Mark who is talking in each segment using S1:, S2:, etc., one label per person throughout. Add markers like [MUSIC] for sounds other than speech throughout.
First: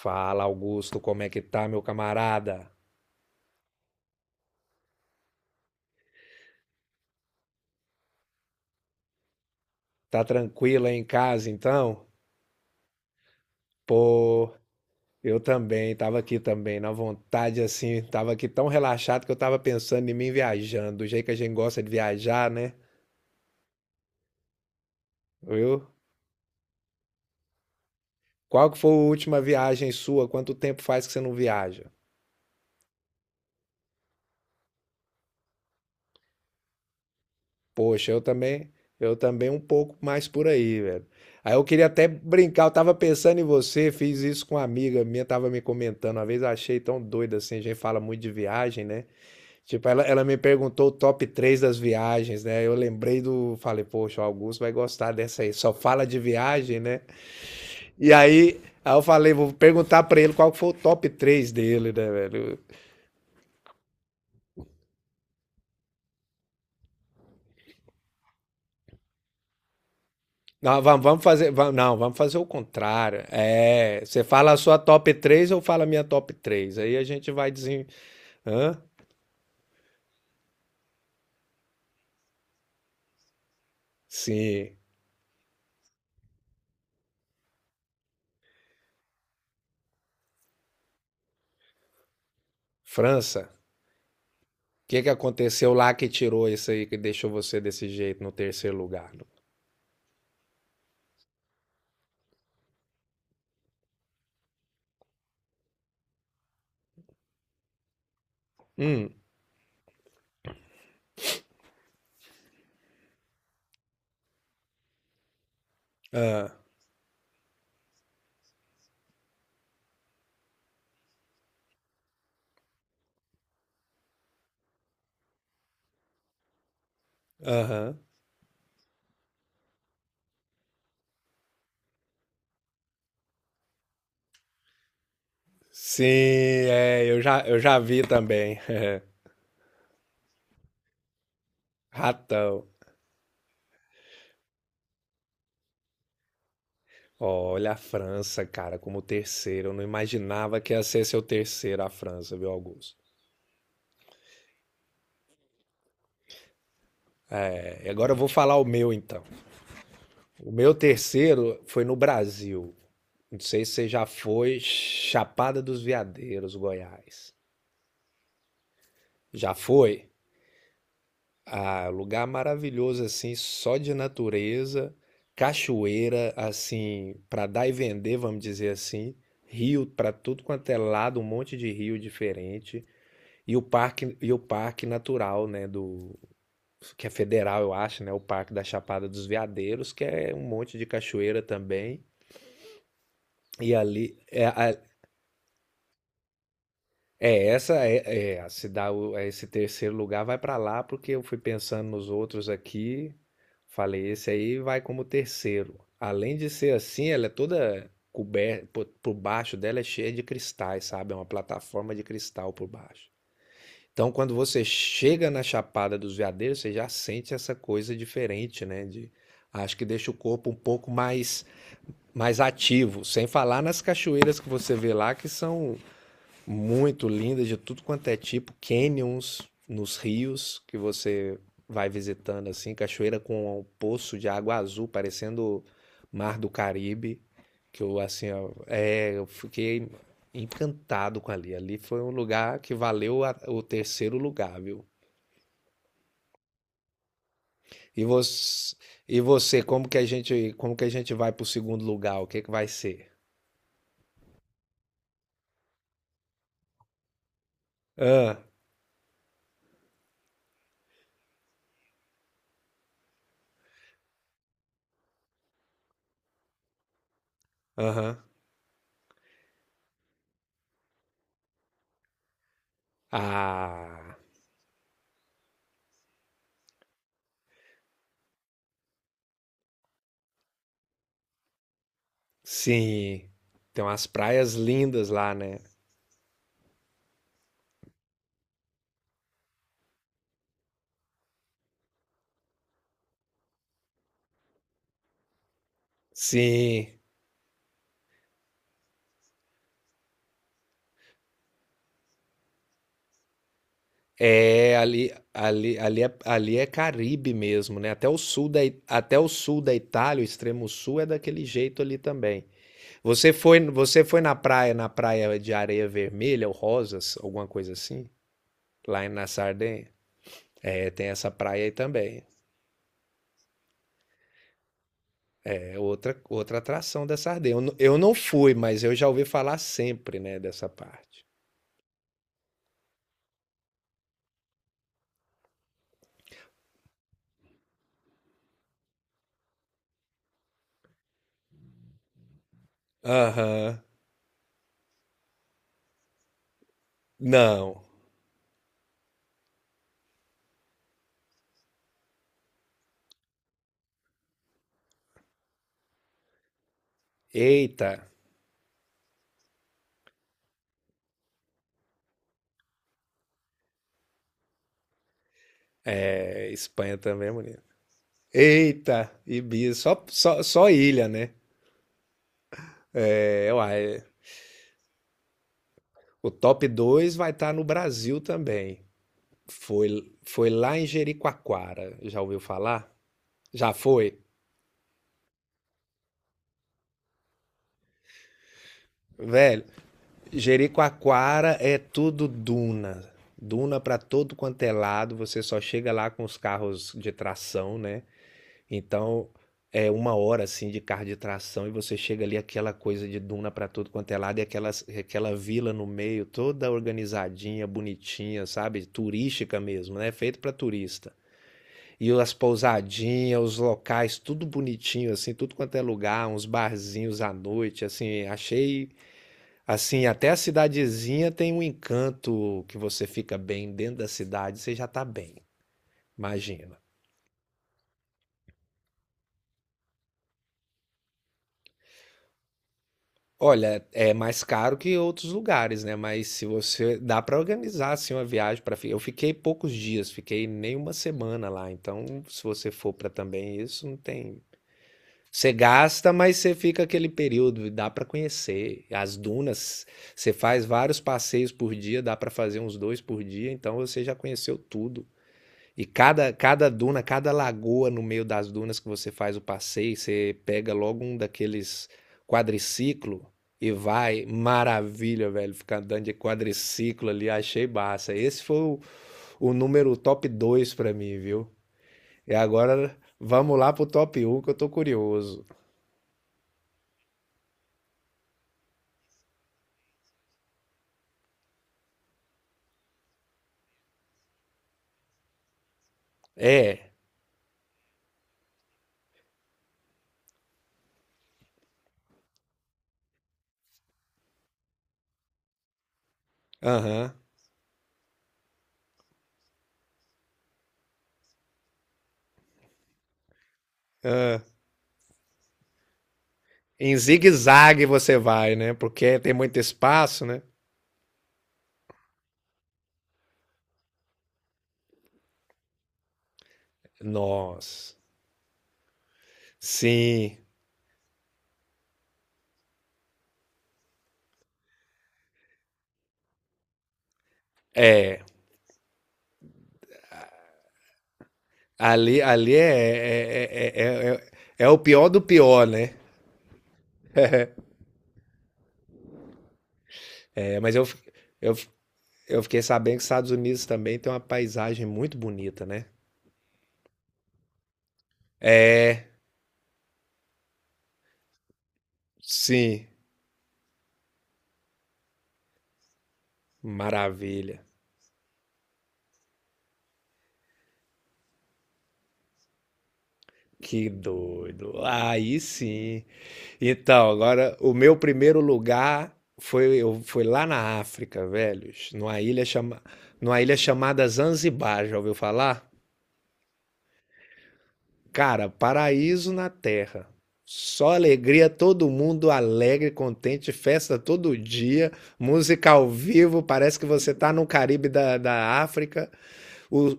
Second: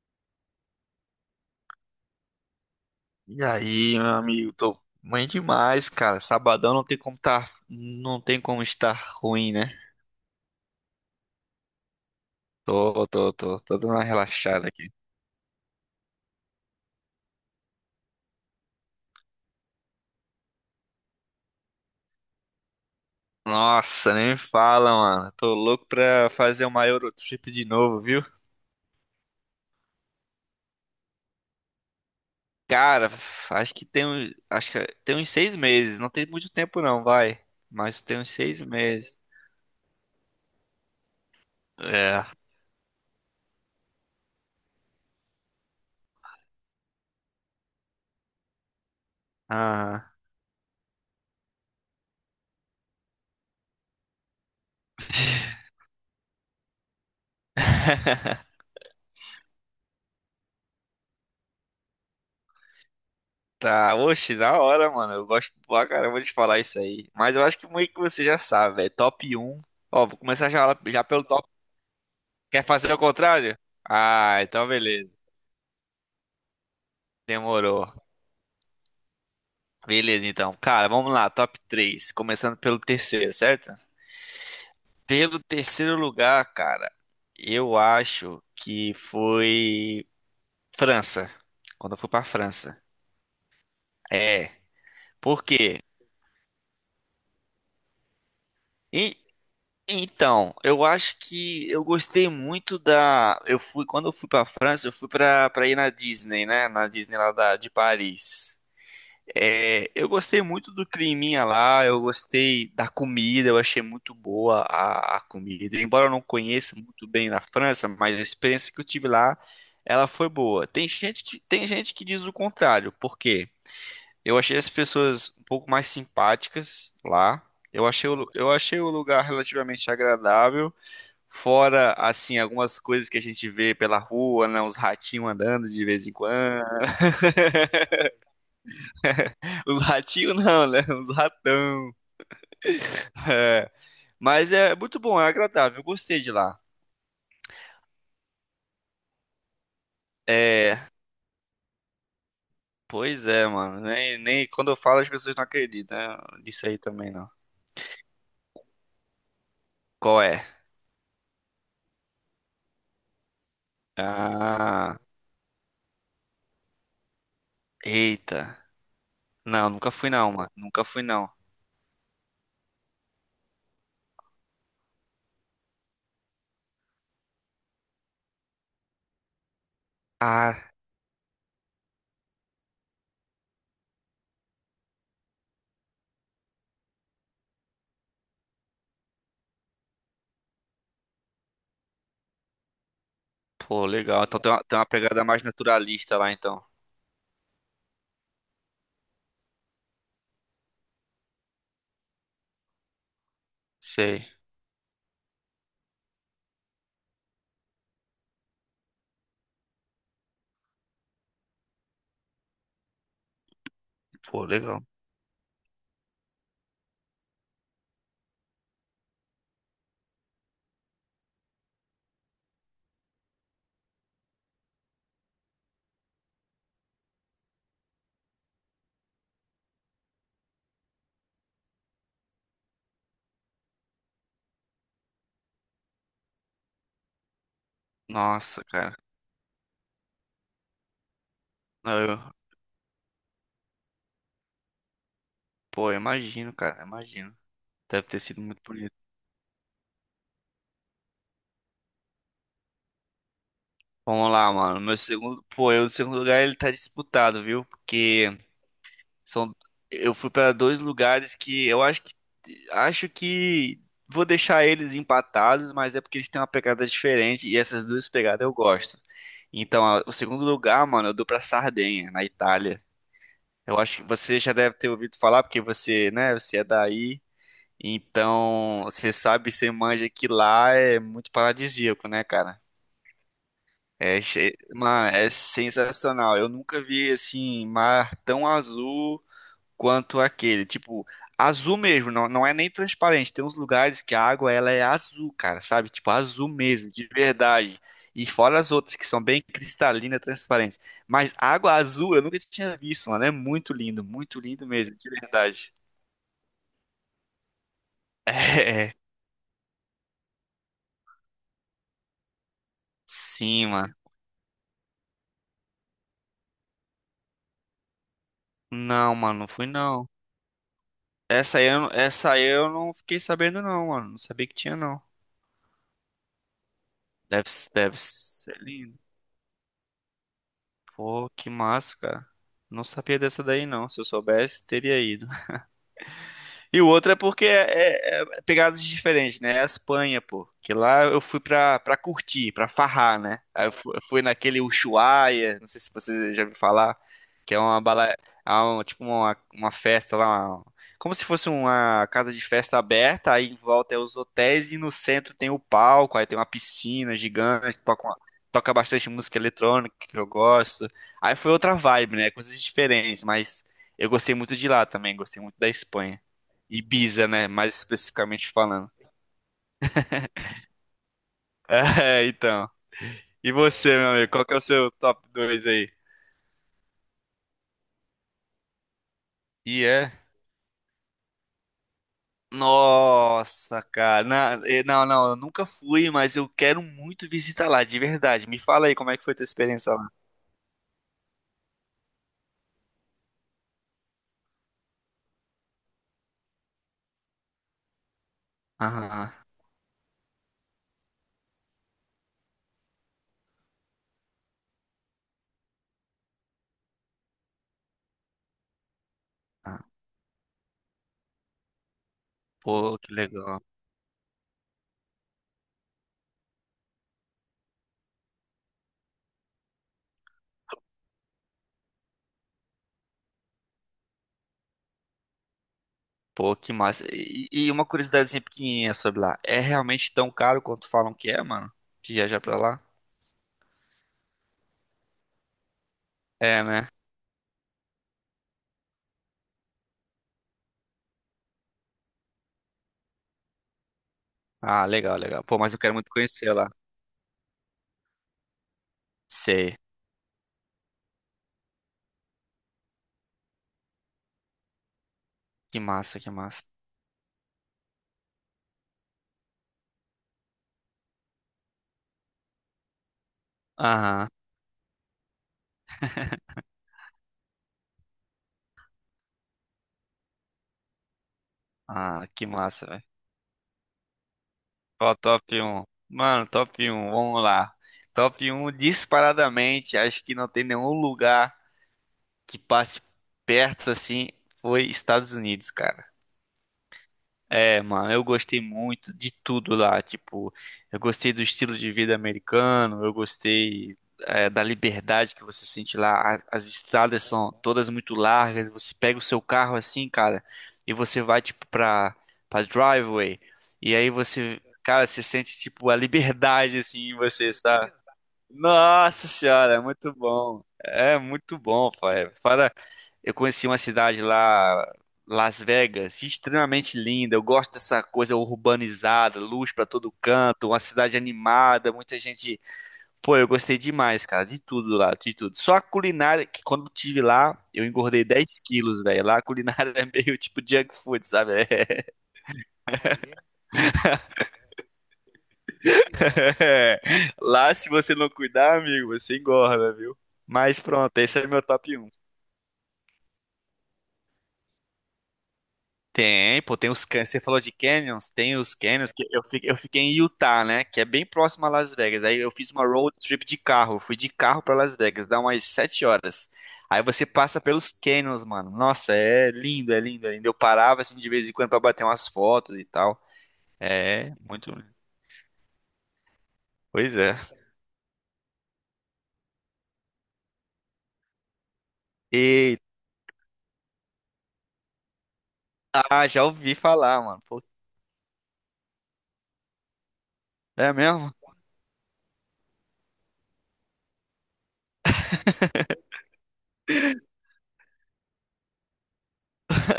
S1: Fala, Augusto, como é que tá, meu camarada?
S2: E aí, meu amigo, tô bem demais, cara. Sabadão não tem como tá, não tem como estar ruim, né?
S1: Tá tranquilo aí em casa, então?
S2: Tô dando uma
S1: Pô,
S2: relaxada aqui.
S1: eu também, tava aqui também, na vontade assim, tava aqui tão relaxado que eu tava pensando em mim viajando, do jeito que a gente gosta de viajar, né?
S2: Nossa, nem me fala, mano. Tô
S1: Viu?
S2: louco pra fazer uma Eurotrip de novo, viu?
S1: Qual que foi a última viagem sua? Quanto tempo faz que você não viaja?
S2: Cara, acho que tem uns 6 meses. Não tem muito tempo não, vai. Mas
S1: Poxa,
S2: tem
S1: eu
S2: uns seis
S1: também, eu
S2: meses.
S1: também um pouco mais por aí, velho. Aí eu queria até
S2: É.
S1: brincar, eu tava pensando em você, fiz isso com uma amiga minha, tava me comentando, uma vez eu achei tão doido assim, a gente fala muito de viagem, né? Tipo, ela,
S2: Ah.
S1: ela me perguntou o top 3 das viagens, né? Eu lembrei do. Falei, poxa, o Augusto vai gostar dessa aí.
S2: [LAUGHS]
S1: Só fala de viagem, né? E aí, aí eu falei, vou perguntar pra ele qual que foi o top 3 dele, né, velho?
S2: Tá, oxe, na hora, mano. Eu gosto pra caramba de falar isso aí. Mas eu acho que meio que você já sabe, velho. Top um. Ó, vou começar já,
S1: Não, vamos,
S2: já
S1: vamos
S2: pelo top.
S1: fazer. Não, vamos fazer o
S2: Quer fazer ao
S1: contrário.
S2: contrário?
S1: É, você
S2: Ah,
S1: fala a
S2: então
S1: sua top
S2: beleza.
S1: três, eu falo a minha top 3? Aí a gente vai dizer.
S2: Demorou.
S1: Hã?
S2: Beleza, então. Cara, vamos lá. Top três. Começando pelo terceiro, certo?
S1: Sim.
S2: Pelo terceiro lugar, cara, eu acho que foi França. Quando eu fui pra França.
S1: França.
S2: É.
S1: O que que
S2: Por
S1: aconteceu
S2: quê?
S1: lá que tirou isso aí, que deixou você desse jeito no terceiro lugar?
S2: E Então, eu acho que eu gostei muito da. Eu fui, quando eu fui pra França, eu fui pra ir na Disney, né? Na Disney lá de Paris.
S1: Hum.
S2: É, eu gostei muito do climinha lá, eu gostei da comida, eu achei muito boa a comida. Embora eu não
S1: Ah,
S2: conheça muito bem na França, mas a experiência que eu tive lá, ela foi boa. Tem gente que diz o contrário, por quê? Eu achei as pessoas um pouco mais simpáticas lá.
S1: aham.
S2: Eu achei o lugar relativamente agradável. Fora, assim, algumas coisas que a gente vê pela rua, né? Uns ratinhos andando de
S1: Sim,
S2: vez em quando.
S1: é, eu já
S2: [LAUGHS]
S1: vi também. [LAUGHS]
S2: Os ratinhos não, né? Uns ratão.
S1: Ratão.
S2: É, mas é muito bom, é agradável. Eu gostei de lá.
S1: Olha a França, cara, como terceiro. Eu não imaginava que
S2: É,
S1: ia ser seu terceiro a França, viu, Augusto?
S2: pois é, mano. Nem quando eu falo as pessoas não acreditam, né, nisso aí também, não.
S1: É, e agora eu vou falar o meu, então.
S2: Qual é?
S1: O meu terceiro foi no Brasil. Não sei se você já foi
S2: Ah,
S1: Chapada dos Veadeiros, Goiás.
S2: eita.
S1: Já
S2: Não, nunca fui
S1: foi?
S2: não, mano. Nunca fui não.
S1: Ah, lugar maravilhoso assim, só de natureza, cachoeira assim, para dar e vender, vamos dizer assim, rio para tudo quanto
S2: Ah,
S1: é lado, um monte de rio diferente e o parque natural, né, do que é federal, eu acho, né, o Parque da Chapada dos Veadeiros, que é um monte de cachoeira também. E
S2: pô,
S1: ali
S2: legal. Então
S1: é,
S2: tem
S1: a-
S2: uma pegada mais naturalista lá, então.
S1: É, essa é, é, se dá o- é, esse terceiro lugar vai para lá porque eu fui pensando nos outros aqui, falei
S2: Sei.
S1: esse aí vai como terceiro. Além de ser assim, ela é toda coberta por baixo. Dela é cheia de cristais, sabe? É uma plataforma de cristal por baixo. Então, quando
S2: Pô,
S1: você
S2: legal.
S1: chega na Chapada dos Veadeiros, você já sente essa coisa diferente, né? De, acho que deixa o corpo um pouco mais ativo, sem falar nas cachoeiras que você vê lá, que são muito lindas de tudo quanto é tipo, canyons nos rios que você vai visitando assim, cachoeira com um poço de água azul parecendo Mar do Caribe, que eu assim, ó,
S2: Nossa, cara.
S1: é, eu fiquei encantado com ali. Ali foi um
S2: Eu,
S1: lugar que valeu o terceiro lugar, viu?
S2: pô, eu imagino, cara, eu imagino. Deve
S1: E
S2: ter sido muito
S1: você,
S2: bonito.
S1: e você, como que a gente, como que a gente vai pro segundo lugar? O que que vai ser?
S2: Vamos lá, mano. Meu segundo, o segundo lugar ele tá disputado, viu? Porque
S1: Ah,
S2: são, eu fui pra dois lugares que eu acho que vou deixar eles empatados, mas é porque eles têm uma pegada diferente e essas duas
S1: aham.
S2: pegadas eu gosto. Então, o segundo lugar, mano, eu dou pra Sardenha, na Itália. Eu acho que
S1: Ah,
S2: você já deve ter ouvido falar porque você, né, você é daí. Então, você sabe, você manja que lá é muito paradisíaco, né, cara?
S1: sim, tem umas
S2: É,
S1: praias lindas
S2: mano, é
S1: lá, né?
S2: sensacional. Eu nunca vi assim mar tão azul quanto aquele. Tipo, azul mesmo, não é nem transparente. Tem uns lugares que a água ela é azul, cara, sabe? Tipo, azul mesmo,
S1: Sim,
S2: de verdade. E fora as outras que são bem cristalina, transparente. Mas água azul eu nunca tinha visto, mano. É muito lindo
S1: é
S2: mesmo, de verdade. [LAUGHS]
S1: ali é Caribe mesmo, né? Até o sul da, I-
S2: É,
S1: até o sul da Itália, o extremo sul é daquele jeito ali também. Você foi,
S2: sim, mano.
S1: você foi na praia de areia vermelha ou rosas, alguma coisa assim?
S2: Não,
S1: Na
S2: mano, não fui
S1: Sardenha?
S2: não.
S1: É, tem essa praia aí também.
S2: Essa aí eu não fiquei sabendo não, mano. Não sabia que tinha não.
S1: É outra atração da
S2: Deve,
S1: Sardenha.
S2: deve
S1: Eu não fui,
S2: ser
S1: mas eu
S2: lindo.
S1: já ouvi falar sempre, né, dessa parte.
S2: Pô, que massa, cara. Não sabia dessa daí não. Se eu soubesse, teria ido. E o outro é porque é pegadas diferentes, né? É a Espanha, pô. Que lá eu fui pra curtir, pra farrar, né?
S1: Aham.
S2: Eu fui, naquele Ushuaia, não sei se você já ouviu falar, que é uma
S1: Não.
S2: bala, tipo uma festa lá, uma- como se fosse uma casa de festa aberta, aí em volta é os hotéis e no centro tem o palco, aí tem uma piscina gigante,
S1: Eita.
S2: toca bastante música eletrônica que eu gosto. Aí foi outra vibe, né? Coisas diferentes, mas eu gostei muito de lá também, gostei muito da Espanha.
S1: É, Espanha
S2: Ibiza,
S1: também é
S2: né?
S1: bonito.
S2: Mais especificamente falando.
S1: Eita, Ibiza, só ilha, né?
S2: [LAUGHS] É, então. E
S1: É,
S2: você,
S1: uai,
S2: meu amigo, qual que é o seu top 2 aí?
S1: o top 2 vai estar no Brasil também.
S2: E
S1: Foi,
S2: é?
S1: foi lá em Jericoacoara, já ouviu falar? Já
S2: Nossa,
S1: foi?
S2: cara. Não, não, eu nunca fui, mas eu quero muito visitar lá, de verdade. Me fala aí como é que foi tua
S1: Velho,
S2: experiência lá.
S1: Jericoacoara é tudo duna. Duna pra todo quanto é lado, você só chega lá com os carros de tração, né? Então,
S2: Aham.
S1: é uma hora assim de carro de tração e você chega ali aquela coisa de duna pra tudo quanto é lado e aquela vila no meio toda organizadinha, bonitinha, sabe? Turística
S2: Ah.
S1: mesmo, né? Feito pra turista. E as
S2: Pô, que
S1: pousadinhas, os
S2: legal.
S1: locais, tudo bonitinho assim, tudo quanto é lugar, uns barzinhos à noite, assim, achei assim, até a cidadezinha tem um encanto que você fica bem dentro da cidade, você já tá bem.
S2: Pô, que
S1: Imagina.
S2: massa. E uma curiosidadezinha pequenininha sobre lá. É realmente tão caro quanto falam que é, mano? Viajar pra lá?
S1: Olha, é mais caro que outros lugares, né? Mas se
S2: É, né?
S1: você dá para organizar assim uma viagem, para eu fiquei poucos dias, fiquei nem uma semana lá. Então, se você for para também isso, não tem.
S2: Ah, legal, legal.
S1: Você
S2: Pô, mas eu quero muito
S1: gasta, mas
S2: conhecer
S1: você
S2: lá.
S1: fica aquele período e dá para conhecer as
S2: Sei.
S1: dunas. Você faz vários passeios por dia, dá para fazer uns dois por dia. Então, você já conheceu tudo.
S2: Que
S1: E
S2: massa, que
S1: cada,
S2: massa.
S1: cada duna, cada lagoa no meio das dunas, que você faz o passeio, você pega logo um daqueles quadriciclo e vai.
S2: Aham.
S1: Maravilha, velho. Ficar andando de quadriciclo ali, achei massa. O número top 2 pra mim, viu?
S2: Ah,
S1: E
S2: que massa,
S1: agora
S2: velho.
S1: vamos lá pro top um, que eu tô
S2: Qual o
S1: curioso.
S2: top um, mano, top um, vamos lá. Top um disparadamente, acho que não tem nenhum lugar que passe perto assim, foi Estados Unidos, cara.
S1: É,
S2: É, mano, eu gostei muito de tudo lá. Tipo, eu gostei do estilo de vida americano, eu gostei, é, da liberdade que você sente lá. As
S1: aham.
S2: estradas são todas muito largas. Você pega o seu carro assim, cara, e você vai, tipo, pra driveway. E aí
S1: Ah.
S2: você, cara, você sente, tipo, a liberdade,
S1: Em
S2: assim, em você,
S1: zigue-zague
S2: sabe?
S1: você vai, né? Porque
S2: Nossa
S1: tem muito
S2: senhora, é muito
S1: espaço, né?
S2: bom. É muito bom, pai. Fora, eu conheci uma cidade lá, Las Vegas, extremamente linda. Eu gosto
S1: Nossa.
S2: dessa coisa urbanizada, luz pra todo
S1: Sim,
S2: canto, uma cidade animada, muita gente. Pô, eu gostei demais, cara, de tudo lá, de tudo. Só a culinária, que quando eu tive lá, eu
S1: é.
S2: engordei 10 quilos, velho. Lá a culinária [LAUGHS] é meio tipo junk food, sabe? É.
S1: Ali, ali é, é, é, é, é- é é o pior do pior, né?
S2: [LAUGHS] Lá, se você não cuidar, amigo, você engorda, viu?
S1: É, mas
S2: Mas
S1: eu, fi-
S2: pronto, esse é
S1: eu,
S2: meu
S1: fi-
S2: top um.
S1: eu fiquei sabendo que os Estados Unidos também tem uma paisagem muito bonita, né?
S2: Tem, pô, tem os você falou de canyons, tem os canyons que eu fiquei em Utah, né? Que é bem próximo a Las Vegas. Aí eu fiz
S1: Sim,
S2: uma road trip de carro, fui de carro pra Las Vegas, dá umas 7 horas. Aí você
S1: maravilha.
S2: passa pelos canyons, mano. Nossa, é lindo, é lindo, é lindo. Eu parava assim de vez em quando pra bater umas fotos e tal.
S1: Que
S2: É, muito.
S1: doido. Aí sim. Então,
S2: Pois é.
S1: agora, o meu primeiro lugar foi, eu, foi lá na África, velhos,
S2: E
S1: numa ilha chamada Zanzibar, já ouviu falar?
S2: ah, já ouvi falar, mano. Pô,
S1: Cara, paraíso na terra.
S2: é
S1: Só
S2: mesmo?
S1: alegria, todo mundo alegre, contente, festa todo dia, música ao vivo, parece que você tá no Caribe da África, o,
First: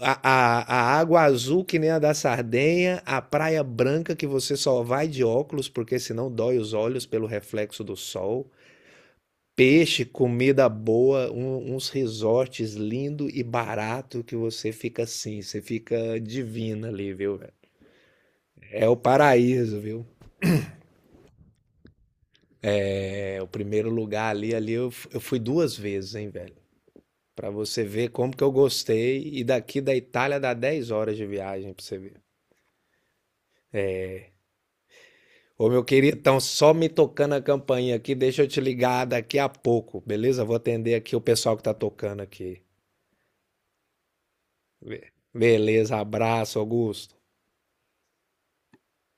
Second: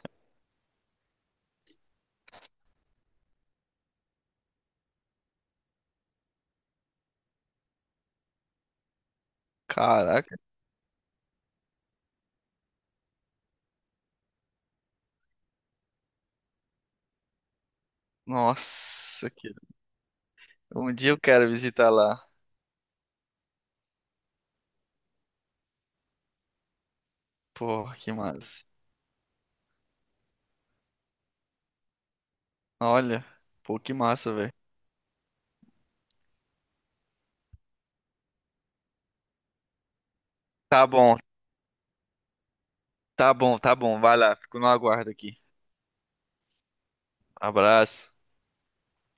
S1: a água azul que nem a da Sardenha, a praia branca que você só vai de óculos porque senão dói os olhos pelo reflexo do sol, peixe,
S2: Caraca,
S1: comida boa, uns resorts lindo e barato que você fica assim, você fica divina ali, viu, velho? É o
S2: nossa, que...
S1: paraíso, viu?
S2: um dia eu quero visitar lá.
S1: É o primeiro lugar ali, ali eu fui duas vezes, hein, velho? Pra você
S2: Pô,
S1: ver
S2: que
S1: como que eu
S2: massa.
S1: gostei. E daqui da Itália dá 10 horas de viagem pra você ver.
S2: Olha, pô, que massa, velho.
S1: Ô, meu querido, então só me tocando a campainha aqui, deixa eu te ligar daqui a pouco, beleza? Vou
S2: Tá
S1: atender aqui
S2: bom,
S1: o pessoal que tá tocando aqui.
S2: tá bom. Vai lá, fico no aguardo aqui.
S1: Beleza, abraço, Augusto.
S2: Abraço.